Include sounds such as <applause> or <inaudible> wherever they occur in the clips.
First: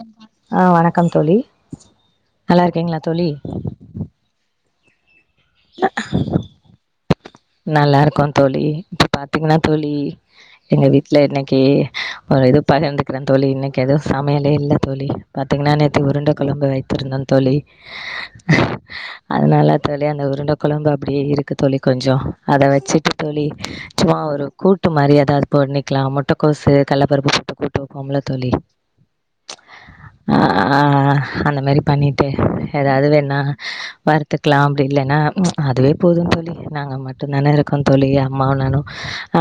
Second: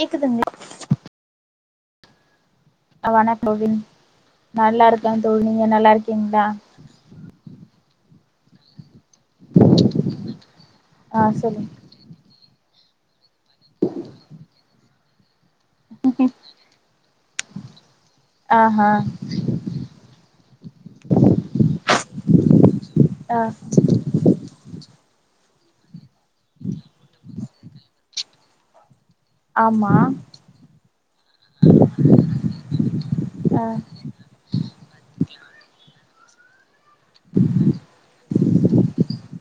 கேக்குதுங்க ஆ வணக்கம் தோழி நல்லா இருக்கீங்களா தோழி நல்லாருக் க்கந் தோழி நீங்க நல்லா இருக்கீங்களா நல்லா இருக்கோந் தோழி பாத்தீங்கன்னா தோழி எங்க வீட்ல ஆ இன்னைக்கு சொல்லுங்க ஒரு இது பயந்து க்கறந் தோழி இன்னைக் எது சமையலே இல்ல தோழி பாத்தீங்கன்னா நேந்தி உருண்ட கொழம்பு வெத்திருந்தந் தோழி ஆஹா அதனால தோழி அந்த உருண்ட கொழம்பு அப்டியே இருக்கு தோழி கொஞ்சோ அத வெச்சுட்டு ஆ தோழி சும்மா ஒரு கூட்டு மரியாத் ட்டா அது போண்ணிக்கலாம்முன்ட் முட்டக்கோஸ்சு கல்லப்பருப்புப் ப கூட்டோஃம்ல தோழி ஆமா ஆ ஆ அந்த மாதிரி பண்ணிட்டு ஏதாவது வேணா ஆ வருத்துக்கலா அப்டி இல்லைன்னா அதுவே போதுன்னு சொல்லி நாங்க நல்லா இருக்கோ தோழி அம்மாவு நானு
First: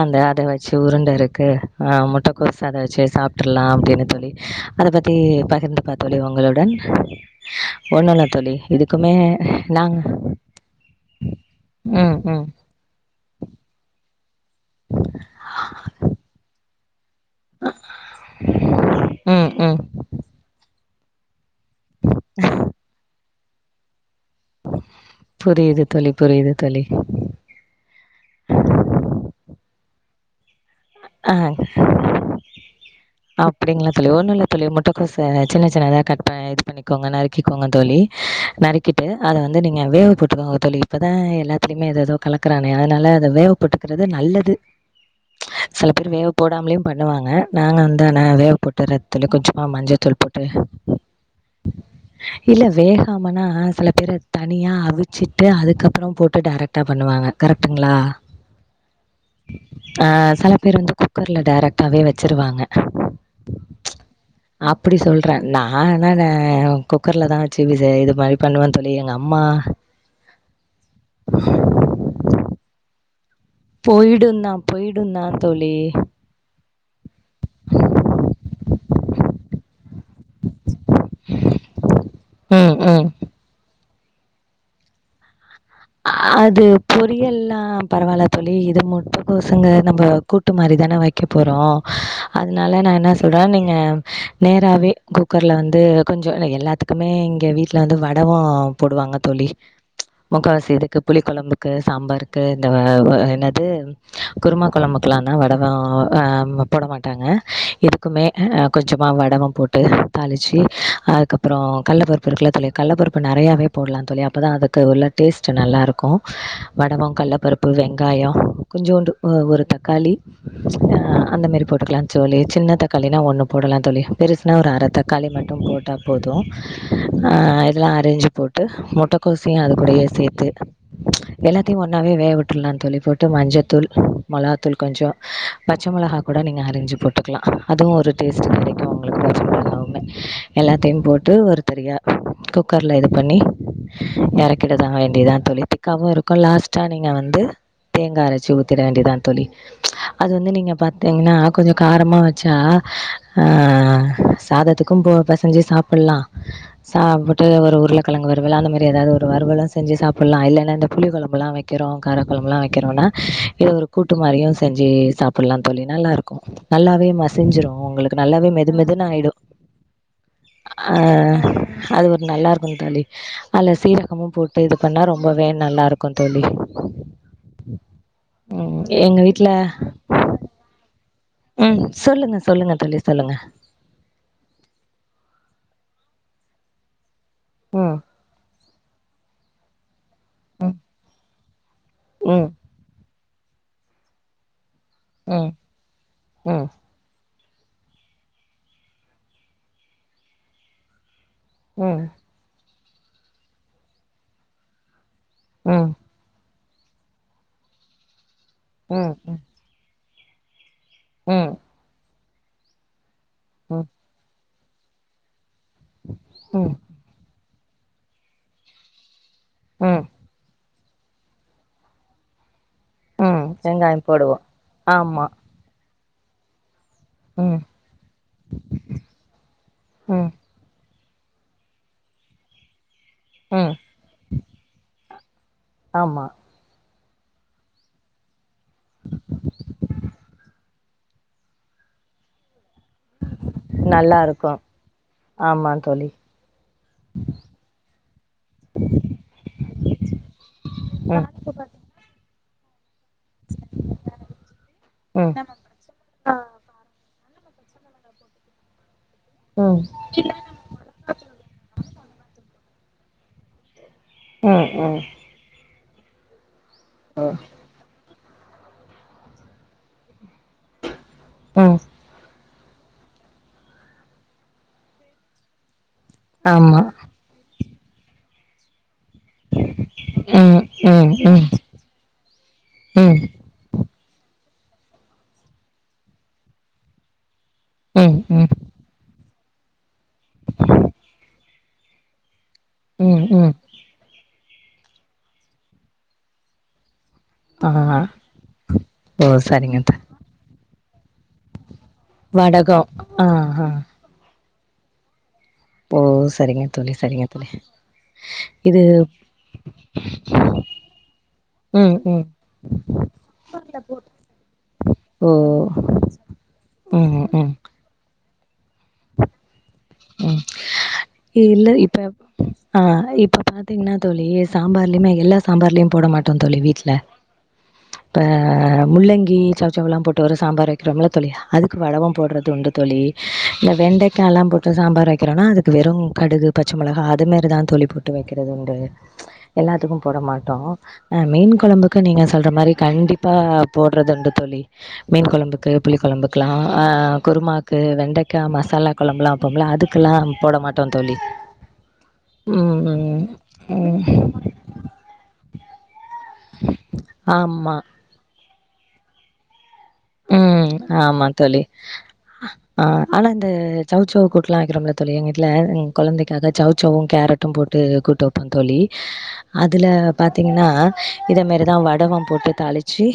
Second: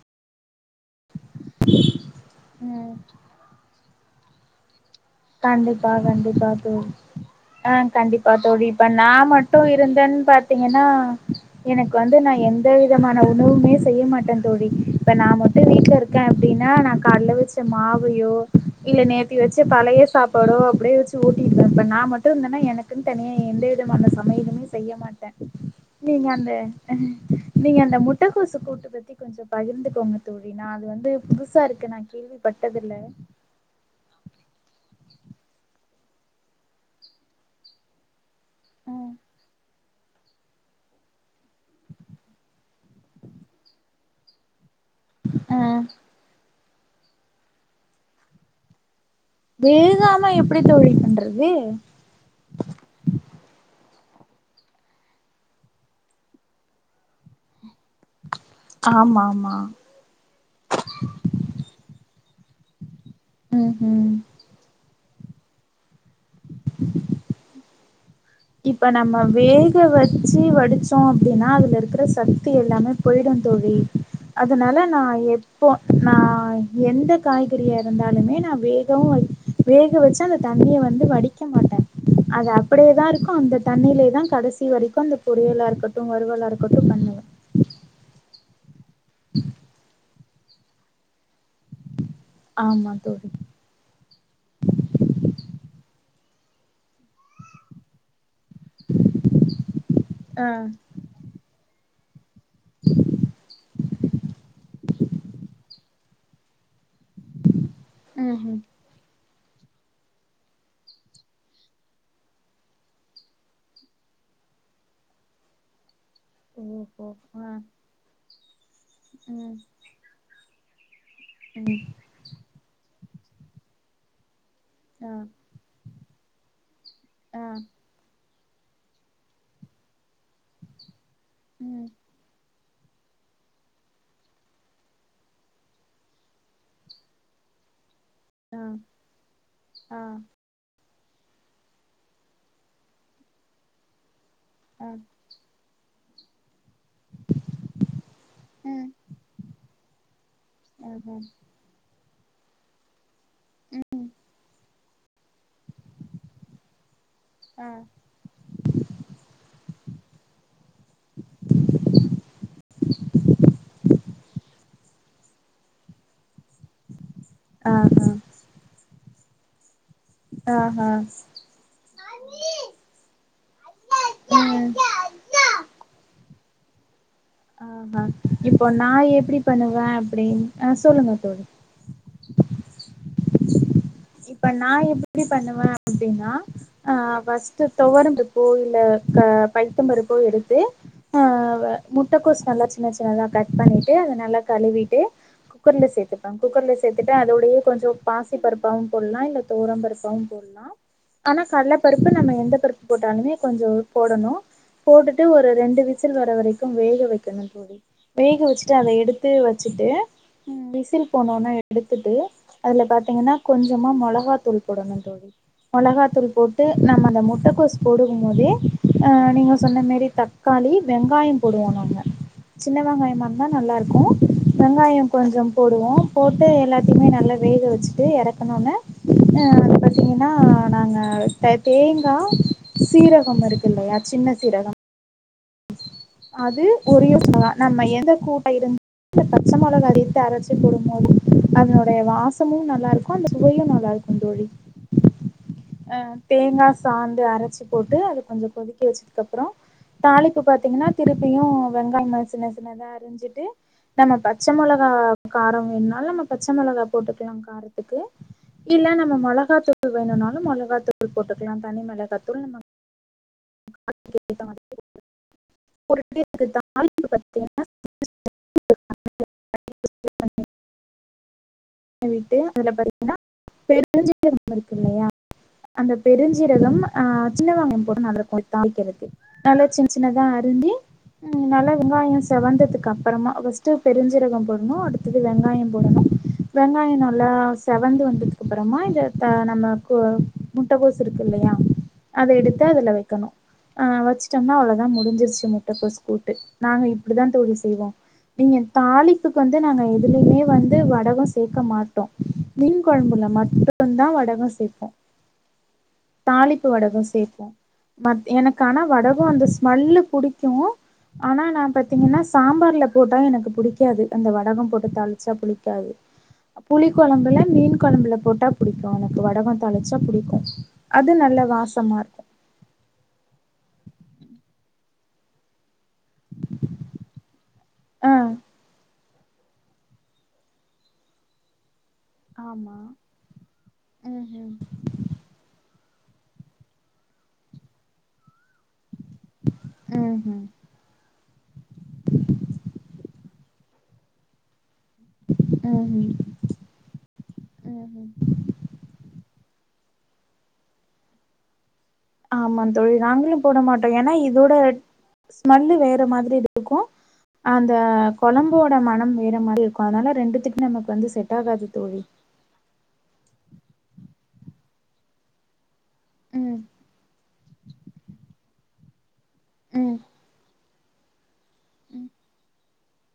அந்த அத வச்சு உருண்ட இருக்கு ஆ முட்ட தோச அத ம் வச்சு சாப்ட்ருல்லா அப்டின்னு சொல்லி கண்டிப்பா கண்டிப்பா தோழி ஆ ஒண்ணும் இல்ல கண்டிப்பா தோழி இப்ப நா இதுக்குமே மட்டு நாங்க இருந்தேன் பாத்தீங்கனா எனக்கு வந்து ம் நா ம் எந்த வித விதமான உணவுமே செய்ய மாட்டேன் தோழி இப்ப நா மட்டு வீட்ல இருக்கே அப்டின்னா நா கலைல வச்ச மாவயோ இல்ல நேத்திக்கு ம் வச்சு ம் பழைய சோ ஓ ஆப்டியே வச்சு ஓட் நா மட்டு இருந்தானா எனக்குன் தனியே எந்த விதமான ச எதுமே செய்ய மாட்டே புரியுது தோழி நீங்க புரியுது அந்த தோழி நீங்க அந்த முட்டகோசு கூட்ட பத்தி கொஞ்சோ பகிர்ந்து தங்கத்தோடு <unintelligible> நான் வந்து புதுசா இருக்கு நா கேள்விப்பட்டதில்ல அப்டிங்ளா தோழி ஒன்னு இல்ல தோழி முட்டக்கோச சின்ன சின்னதா கட் பண்ண இது பண்ணிக்கோங்க நறுக்கிக்கோங்க தோழி நறுக்கிட்டு அத வந்து நீங்க வேக போட்டுக்கோங்க தோழி இப்பதா எல்லாத்தலயுமே எது ஏதோ கலக்குறானே அதனால அத வேகப்போட்டுக்குறது நல்லது ஆ சில பேர் வேக போடாமலே பண்ணுவாங்க நாங்க வந்து ந்தா நா வேகப்போட்டுறே தோழி கொஞ்சமா மஞ்சள் தூள் விழுகாம போட்டு எப்டி தோழி பண்றது இல்ல வேகாமனா சில பிற தனியா அவிச்சிட்டு அதுக்கப்புறோ போட்டு டைரக்டாக பண்ணுவாங்க கரெக்ட் ட்டுங்ளா ஆமா ஆமா ஆ செல பேர் வந்து குக்கர்ல டைரக்டாவே வச்சிருவாங்க உம் உம் அப்டி சொல்றே நா என்ன ஆ குக்கர்ல தா ச்சி வி சி ஆய்டு இப்ப நம்ம வேக வச்சு இப்ப நம்ம வேகவச்சு வடிச்சோம் அப்படின்னா அதுல இருக்கிற சக்தி எல்லாமே போய் தோழா போயிடும் தான் அதனால போயிடும் நான் தான் எப்போ தோழி. நான் எந்த காய்கறியா இருந்தாலுமே நான் வே வே வச்சு அந்த தண்ணியை வந்து வடிக்க மாட்டேன் அது ம், ம். அப்படியேதான் இருக்கும் தண்ணிலே தான் கடைசி வரைக்கும் அந்த பொறலா இருக்கும் அது பொரியல்லாம் பரவாயில்ல தோழி இ குட் மார்னிங் சந்தோசங்க நம்ம கூட்டு மாறி தான வைப்போம் போகிறோம் அதனால ஆமா நான் என்ன தோழி சொல்கிறேன் நீங்கள் நேராகவே குக்கரில் வந்து கொஞ்சம் எல்லாத்துக்குமே இங்க வீட்டுல வந்து வட வடகம் போடுவாங்க தோழி ஆ முக்க க்கு புளி கொழம்புக்கு சாம்பரு இந்த என்னது குருமா குழம்புக்கலாம் னா வடவ ஆஹ போட மாட்டாங்க இருக்குமே ம் ம் கொஞ்சமாக வடம்ப போட்டு தாளித்து அதுக்கப்புறம் கடலைப்பருப்பு இருக்குல தோழி கடப்பருப்பு நிறையாவவே போடலாம் தோழி அப்போ தான் அதுக்கு உள்ள டேஸ்ட் கொஞ்சம் நல்லாயிருக்கும் ஓஹோ வடமம் கல்ல ஆ ப்பருப்பு வெங்காயம் கொஞ்சோண்டு ம் ஒரு தக்காளி ஆஹ அந்த மாரி ம் போட்டுக்கலாம் தோழி சின்ன தக்காளி ஒன்னு போடலாம் தோழி பெருச இனா ஒரு அரை ஆ தக்காளி மட்டும் போட்டா போதும் ஆ ஆஹ் இதெல்லாம் அரஞ்சு போட்டு முட்டைக்கோசையும்யும் அது கூடயே சேர்த்த இது எல்லாத்தையும் ம் ஒன்னாவே வேக விடு ட்ருலாந் தோழி போட்டு மஞ்சத்தூள் மொளகாத்தூள் கொஞ்சோ பச்ச மொளகா கூட நீங்க அரிஞ்சு போட்டுக்கலா அதுவு ஒரு டேஸ்ட்டு ஆ கெடைக்கு உங்களுக்கு ஆ <inaudible> எல்லாத்தையும் போட்டு ஒரு பெரிய குக்கர்ல இது பண்ணி எறக்கிடதா ஆ வேண் டியதுதா தோழி திக்காவு இருக்கு லாஸ் ட்டா நீங்க வந்து தேங்கா அரைச்சு ஊத்திட ம் வேண்டியதுதா தோழி அது வந்து நீங்க ஆ பாத்தீங்கன்னா ஆ கொஞ்ச காரமா வச் சா ஆ சாதத்துக்கு போ பெசஞ்சு சாப்பட்லா சாப்புட்டு ஆ ஒரு உருளக்கெழங்கு வறுவலு அந்த மாரி எதாவது ஒரு வறுவலு வச்சு சாப்பட்லா இல்லன்னா இந்த புளி கொழம்பு எல்லா வைக்கிறோ கார கொழம்பல்லா வைக்கிறோன்னா இத ஒரு கூட்டு மாரியு செஞ்சு சா ப்பட்லா தோழி நல்லா இருக்கு நல்லாவே ம சிஞ்சிரு ஆஹா உங்களுக்கு நல்லாவே மெதுமெது னு ஆயிடு ஆஹா ஆ அது ஒரு நல்லா இருக்கு தோழி அதுல சீரகமு போட் ம் பண்ணா ரொம்பவே நல்லா இருக்குந் தோழி ஆ ஹா இப்போ ம் நா எங்க எப்டி வீட்ல பண்ணுவே அப்பிடின் ஆ சொல்லுங்க தோழி ம் சொல்லுங்க சொல்லுங்க தோழி சொல்லுங்க இப்ப நா எப்பிடி பண்ணுவே அப்டின்னா ஆ ஃபஸ்ட்டு ம் தொவரம்பருப்பு இல் ல க பயத்தம்பருப் போ எடுத்து ஆ முட்டக்கோஸ் ம் நல்லா சின்ன சின்னதா கட் பண்ணிட்டு அத நல்லா கழுவி ட்டு ம் குக்கர்ல சேத்துப்பே ம் ம் குக்கர்ல சேத்துட்டு அத அதோடயே கொஞ்சோ பாசிப்பருப்பாவு போட்லா இல்ல துவரம்பருப்பாவு போட்லா ஆனா கல்ல பருப்பு நம்ம எந்த பருப் போட்டாலுமே கொஞ்சோ போடணு போட்டுட் டு ஒரு ம் ரெண்டு ம் விசில் வர வரை வேக வைக்கணும் தோழி வேக வச்சுட்டு அதை ம் எடுத்து வச்சுட்டு உம் விசில் ம் போனோன ம் எடுத்துட்டு அதுல பாத்தீங்கன்னா ம் கொஞ்சமா மிளகா தூள் போடனும் தோழி மிளகாத்தூள் போட்டு ம் நம்ம அந்த முட்டை கோஸ் போடும் போதே நீங்க சொன்ன ம் மாரி தக்காளி வெங்காயம் போடுவோம் நாங்க சின்ன வெங்காயமா ம் இருந்தா வெங்காயோ நல்லாயிருக்கும் போடுவோ வெங்காயம் ஆமா கொஞ்சம் போடுவோம் போட்டு எல்லா த்தமே நல்ல ம் வேக வச்சுட்டு இற அதனால பாத்தீங்கன்னா ந ம் நாங்க தேங்காய் சீரகம் இருக்கு ம் இல்லையா சின்ன சீரகம் ஆமா அது உரியா நம்ம எந்த கூட்டை இருந்து பச்சை மிளகா எடுத்து அரைச்சி போடும்போது அதனுடைய வாசமும் நம் நல்ல இருக்கும் அந்த சுவையும் நல்ல நல்லா இருக்கும் தோழி இருக்கு ஆமா தோழி ஆஹ் தேங்காய் சாந்து அரைச்சு போட்டு அதை கொஞ்சம் கொதிக்க வச்சதுக்கு அப்புறம் தாளிப்பு பார்த்தீங்கன்னா ம் திருப்பியும் வெங்காய மசின ம் செஞ்சுட்டு நம்ம பச்சை மிளகா ம் ம் காரம் வேணும்னாலும் நம்ம பச்சை மிளகா போட்டு காரத்துக்கு இல்ல நம்ம ம் மிளகாத்தூள் வேணும்னாலும் மிளகாத்தூள் போட்டுக்கலாம் தனி மிளகாத்தூள் நம்ம உஹும் உம் தான் ஆஹ் <inaudible> ம் என் வீட்டு பாத்தீங்கன்னா பெருஞ்சீரகம் இருக்கு இல்லையா அந்த பெருஞ்சீரகம் ஆமா அஹ் சின்ன வெங்காயம் நல்லா போட்டு தாளிக்கனும் நல்லா சின்ன வெங்காயம் ம் அரிஞ்சு ம் ம் ம் நல்லா வெங்காயம் செவந்ததுக்கு அப்புறமா பர்ஸ்ட்டு பெருங்காயம் போடணும் அடுத்தது வெங்காயம் போடணும் வெங்காயம் நல்லா செவந்து ம் வந்ததுக்கு ம் அப்புறமா இதை நம்ம முட்டைகோசு இருக்குலயா அதை எடுத்து அதுல ம் வைக்கணும் ம் வச்சட்டோம்னா அவ்வளவு தான் முடியும் முடிஞ்சியிருச்சி முட்டை கோஸ் கூட்டு நாங்க அப்படி தான் தோழி ஆ செய்வோம் நீங்க ஓ தாளிப்புக்கு வந்து சரிங்க நாங்க த எதுலயுமே வந்து வடகம் சேர்க்க மாட்டோம் வடகோ மீன் ஆ குழம்புல ஆ மட்டும்தான் வடகம் சேர்ப்போம் க் ஓ சரிங்க தோழி சரிங்க தோழி மத் இது பிடிக்கும் ஆனா ம் பாத்தீங்கன்னா ம் சாம்பார்ல போட்டா எனக்கு பிடிக்காது அந்த வடகம் போட்டு ஓ தாளிச்சா பிடிக்காது புளி ம் குழம்புல ம் மீன் குழம்பு போட்டா பிடிக்கும் எனக்கு வடகம் ம் பிடிக்கும் அது நல்ல இல்ல வாசமா இப்ப இருக்கும் ஆ இப்ப பாத்தீங்கன்னா தோழி சாம்பார்லேயுமே எல்லா சாம்பார்லேயும் போட மாட்டோம் சொல்லி வீட்டல ஆ ஹ முள்ளங்கி சவுச்சவுயெல்லாம் போட்டு சாம்பார் வைக்கிறோம்ல தோழி வடகம் போடுறது உண்டு ஆமா தோழி இந்த வெண்டைக்க எல்லாம் ம்ஹும் போட்டு சாம்பார் வைக்கிறோனா அது வெறும் கடுகு பச்சை மிளகாய் அதுமாரிதான் தோழி போட்டு வைக்க வைக்கிறது உண்டு எல்லாத்துக்கும் போட ம்ஹும் மாட்டோம் ஆ மீன் குழம்புக்கு நீங்க சொல்ற மாதிரி கண்டிப்பா போடுறது உண்டு தோழி மீன் குழம்புக்கு புளி ம்ஹும் குழம்புக்கெல்லாம் அஹ் குருமாக்கு ம்ஹும் வெண்டைக்காய் மசாலா குழம்புலாம் ந அதுக்குலா போட மாட்டோ தோழி ஆமா தோழி நாங்களு போட மாட்டோ ஏன்னா இதோட ஸ்மெல்லு வேற மாதிரி துக்கு அந்த ஆமாம் கொல கொழம்போட மனம் வேற மாரி இருக் அதனால ரெண்டுத்துக்கு ம். நமக்கு வந்து ஆமா செட் ஆகாது தோழி ஆ ஆனா இந்த சவ்சவ் கூட்டுலா வைக்கிறோம்ல தோலி எங் வீட்டுல கொழந்தைக்காக ம் சௌச்சவு கேரட்டு போட்டு கூட்டு வப்பே தோழி அதுல ம் பாத்தீங்கன்னா இத மாரிதா ம் வடகோ போட்டு தாளிச்சு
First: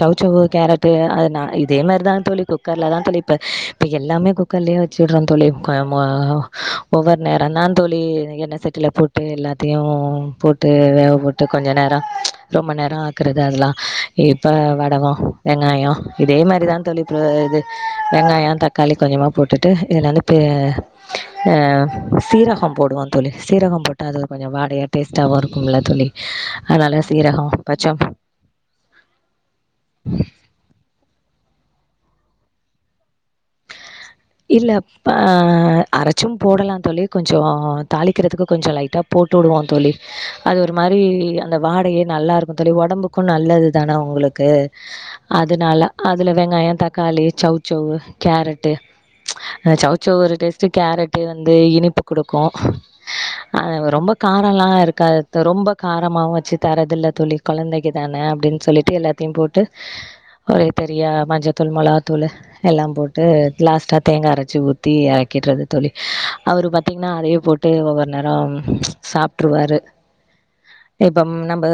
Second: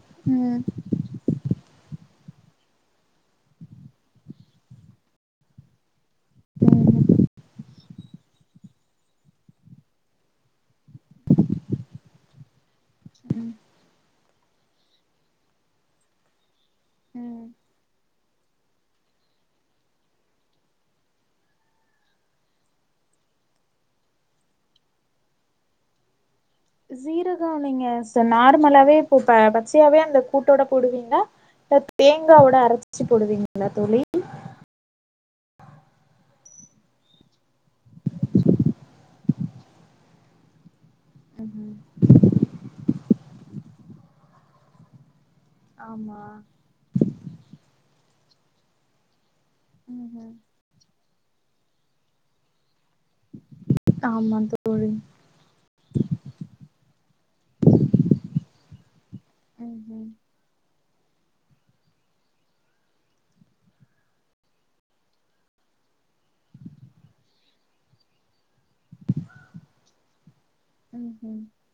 சௌச்சவு ம் கேரட் நா இதே மாரிதா தோழி குக்கர்ல தா தோழி இப்ப இப்ப எல்லாமே குக்கர்லயே வச்சுட்றே தோழி மா ஒவ்வொரு நேரோநா தோழி எண்ண சட்டில போட்டு எல்லாத்தையு போட்டு வேக போட்டு கொஞ்ச நேரோ ரொம்ப நேர தா ஆக்குறது ம் அதெல்லா எப் ப்ப வடகோ வெங்காயோ இதே மாரிதா தொளிப்பு ம் இது வெங்காயோ தக் களி கொஞ்சமா போட்டுட்டு இதுநலுப்பு ஆ சீரகோ போடுவோ தோளி சீரகோ போட்டா அது கொஞ்ச வாடையா டேஸ்ட்டாவு இருக்கும்ல தோழி அதனால சீரகோ நீங்க பச்ச நார்மலாவே இப்போ பச்சையாவே அந்த கூட்டோட போடுவீங்களா இல்ல தேங்காவோட அரச்சு போடுவீங்களா தோழி போடலா தோலி கொஞ்சோ தாளிக்கிறதுக்கு கொஞ்ச லைட்டா போட்டு விடுவோ தோழி அது ஒரு மாரி அந்த ம்ஹும் வாடயே நல்லா இருக்கு தோழி ஒடம்புக்கு நல்லது தானே உங்களுக்கு கு அதனால ஆமா அதில வெங்காயோ தக்காளி சௌசௌவு கேரட்டு ச் அ சௌச்சௌவ் ம்ஹும் ஒரு டேஸ்ட்டு கேரட் பு வந்து இனிப்பு குடுக்கு அ ரொம்ப ஆமா காரோலா தோழி இருக்காத் ரொம்ப காரமாவு வச்சு தரதகல்ல தோளி கொழந்தைக்கு தான அப்டின்னு சொல்லிட்டு எல்லாத்தையு போட்டு ம்ஹும் ஒரு பெரியா மஞ்சத்தூள் மிளகாத்தூள் எல்லா போட்டு க்ளாஸ் டா தேங்கா அரச்சி ஊத்தி அறக்கிட்றது தோழி அவரு பாத்தீங்கன்னா அதயே போட்டு ஒவ்வொரு நேரோ சாப்ட்ருவாரு இப்பம் ம்ஹும் நம்ம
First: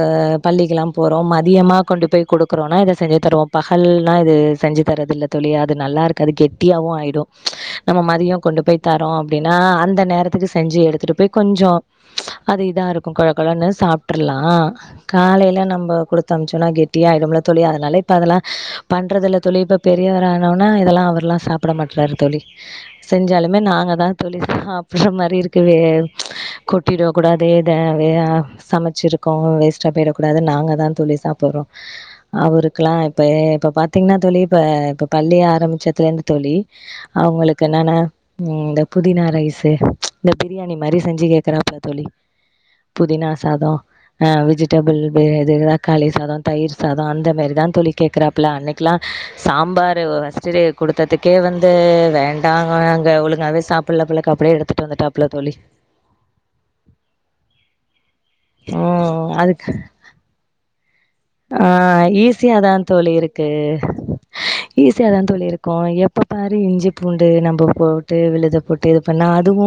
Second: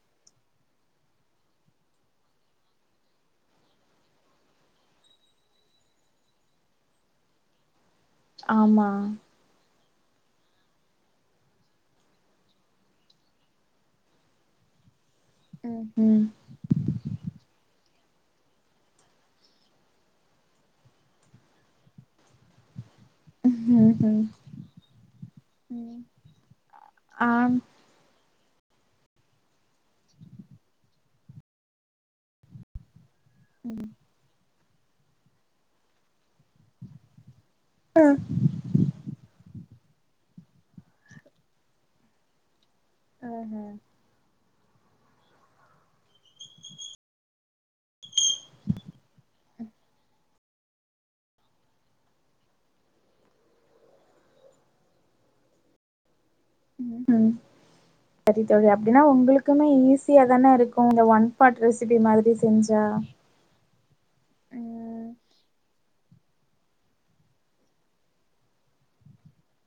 பள்ளிக்கெல்லா போறோம் மதியமா கொண்டு போய் குடுக்குறோன்னா இத செஞ்சி தருவோப்பா ஹல்னா இது செஞ்சி தரதில்ல தோழி அது நல்லா இருக்காது கெட்டியாவு ஆயடு நம்ம மதியோ கொண்டு போய் ஆமா தரோ அப்பிடின்னா அந்த நேரத்துக்கு செஞ்சி எடுத்துட்டு போய் கொஞ்சோ அது இதா இருக்கு கொழ கொழன்னு சாப்ட்ரலா காலையிலா ஆம் நம்ம குடுத்த அம்ச்சோனா கெட்டியா ஆயிடும்மில்ல தோழி அதனால இப்ப அதெல்லா பண்றதுல்ல தோழி இப்ப பெரியவரா ஆனவனா இதெல்லா அவரல்லா சாப் ப்பட மாட்டராரு தோழி செஞ்சாலுமே நாங்கதா ம் தோழி சாப்பற மாரி இருக்கு வே கொட்டிட கூடாதே ஆம் த வே சமைச்சிருக்கோங்க வேஸ்ட்டா போயிடக் கூடாது நாங்கதா தோழி சாப்பறோ அவருக்கெல்லா இப்பே இப்ப பாத்தீங்கன்னா தோழி இப்ப இப்ப பள்ளிய ஆரம்பிச்சத்துலந்து தோழி அவுங்களுக் க்கு நான இந்த புதினா ரைஸ் தே இந்த பிரியாணி மாரி செஞ்சி கேக்குறாங்க தோழி அ புதினா சாதோ ஆ வெஜி டேபிள் வே இது தக்காளி சாதோ தயிர் சாதோ அந்த மாரிதா தோழி கேக்குறாப்ல அன்னிக்கலா சாம்பாரு ஃபஸ்ட்டு்டே குடுத்து த்ததுக்கே வந்து வேண்டாங்க ஒழுங்காவே சாப்பில கப்பிலே அப்டியே எடுத்துட்டு வந்துட்டா அப்புல தோழி ம் ம் சரி தோழி அப்பிடின்னா ம் உங்களுக்குமே அதுக்கு ஈஸியா தான இருக்கு இந்த ஒன் பாட் ஆ ரெசிபி மாதிரி ஈஸியாதா செஞ்சா தோழி இருக்கு ம் ஈஸியாதா தோழி இருக்கு எப்ப பாரு இஞ்சி பூண்டு நம்ம போட்டு விழுத போட்டு இது பண்ணா அதுவு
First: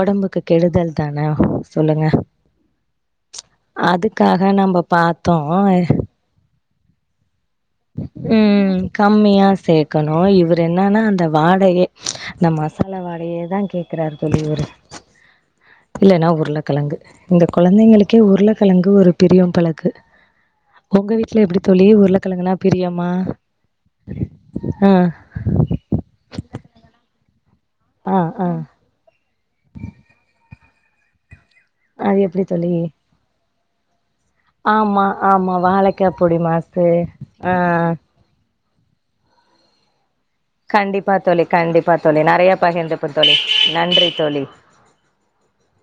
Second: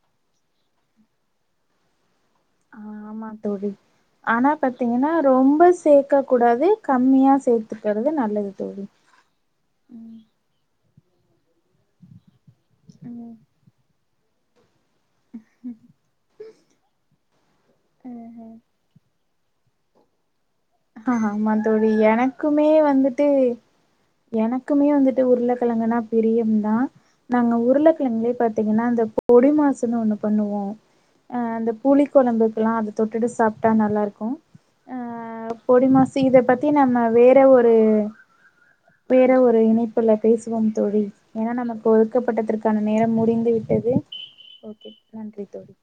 ஒடம்புக்கு கெடுதல்தான சொல்லுங்க ஆ ஆமா தோழி அதுக்காக ஆனா நம்ம பாத்தீங்கன்னா ரோ பாத்தோ ரொம்ப சேக்க கூடாது கமியா ம் கம்மியா சேக்கணு இவரு என் என்னன்னா அந்த வாடையே இந்த மசாலா வாடையேதா கேக்குறாரு தோழி இவுரு இல்லன்னா உருளக்கெழங்கு இந்த கொழந்தைங்களுக்கே உருளக்கெழங்கு ஒரு பிரியம் போல இருக்கு உங்க வீட்ல எப்டி தோழி உருளக்கெழங்குனாப் மே வந்துட்டு எனக்குமே ஆ வந்துட்டு உருளக்கெழங்குனா பிரியம் தா நாங்க உர் ஆ உருளக்கெழங்குலயே ஆ பாத்தீங்கன்னா அந்த பு பொடி மாசுன்னு ஒண்ணு பண்ணுவோ அ அந்த புளிக் அது எப்டி தோழி கொழம்புக்கெல்லா அத தொட்டுட்டு சாப் டா நல்லா இருக் ஆமா ஆமாவா பொடி மாஸ்சு இத பத்தி நம்ம வேற ஒரு வேற ஒரு இணைப் ப்புல பேசுவோம் தோழி கண்டிப்பா ஏன்னா நமக்கு கண்டிப்பா தோழி நெறைய ஒதுக்கப்பட்டதிற்கான பகிர்ந்துப்போ நேரம் தோழி முடிந்து விட்டது நன்றி தோழி ஓகே நன்றி தோழி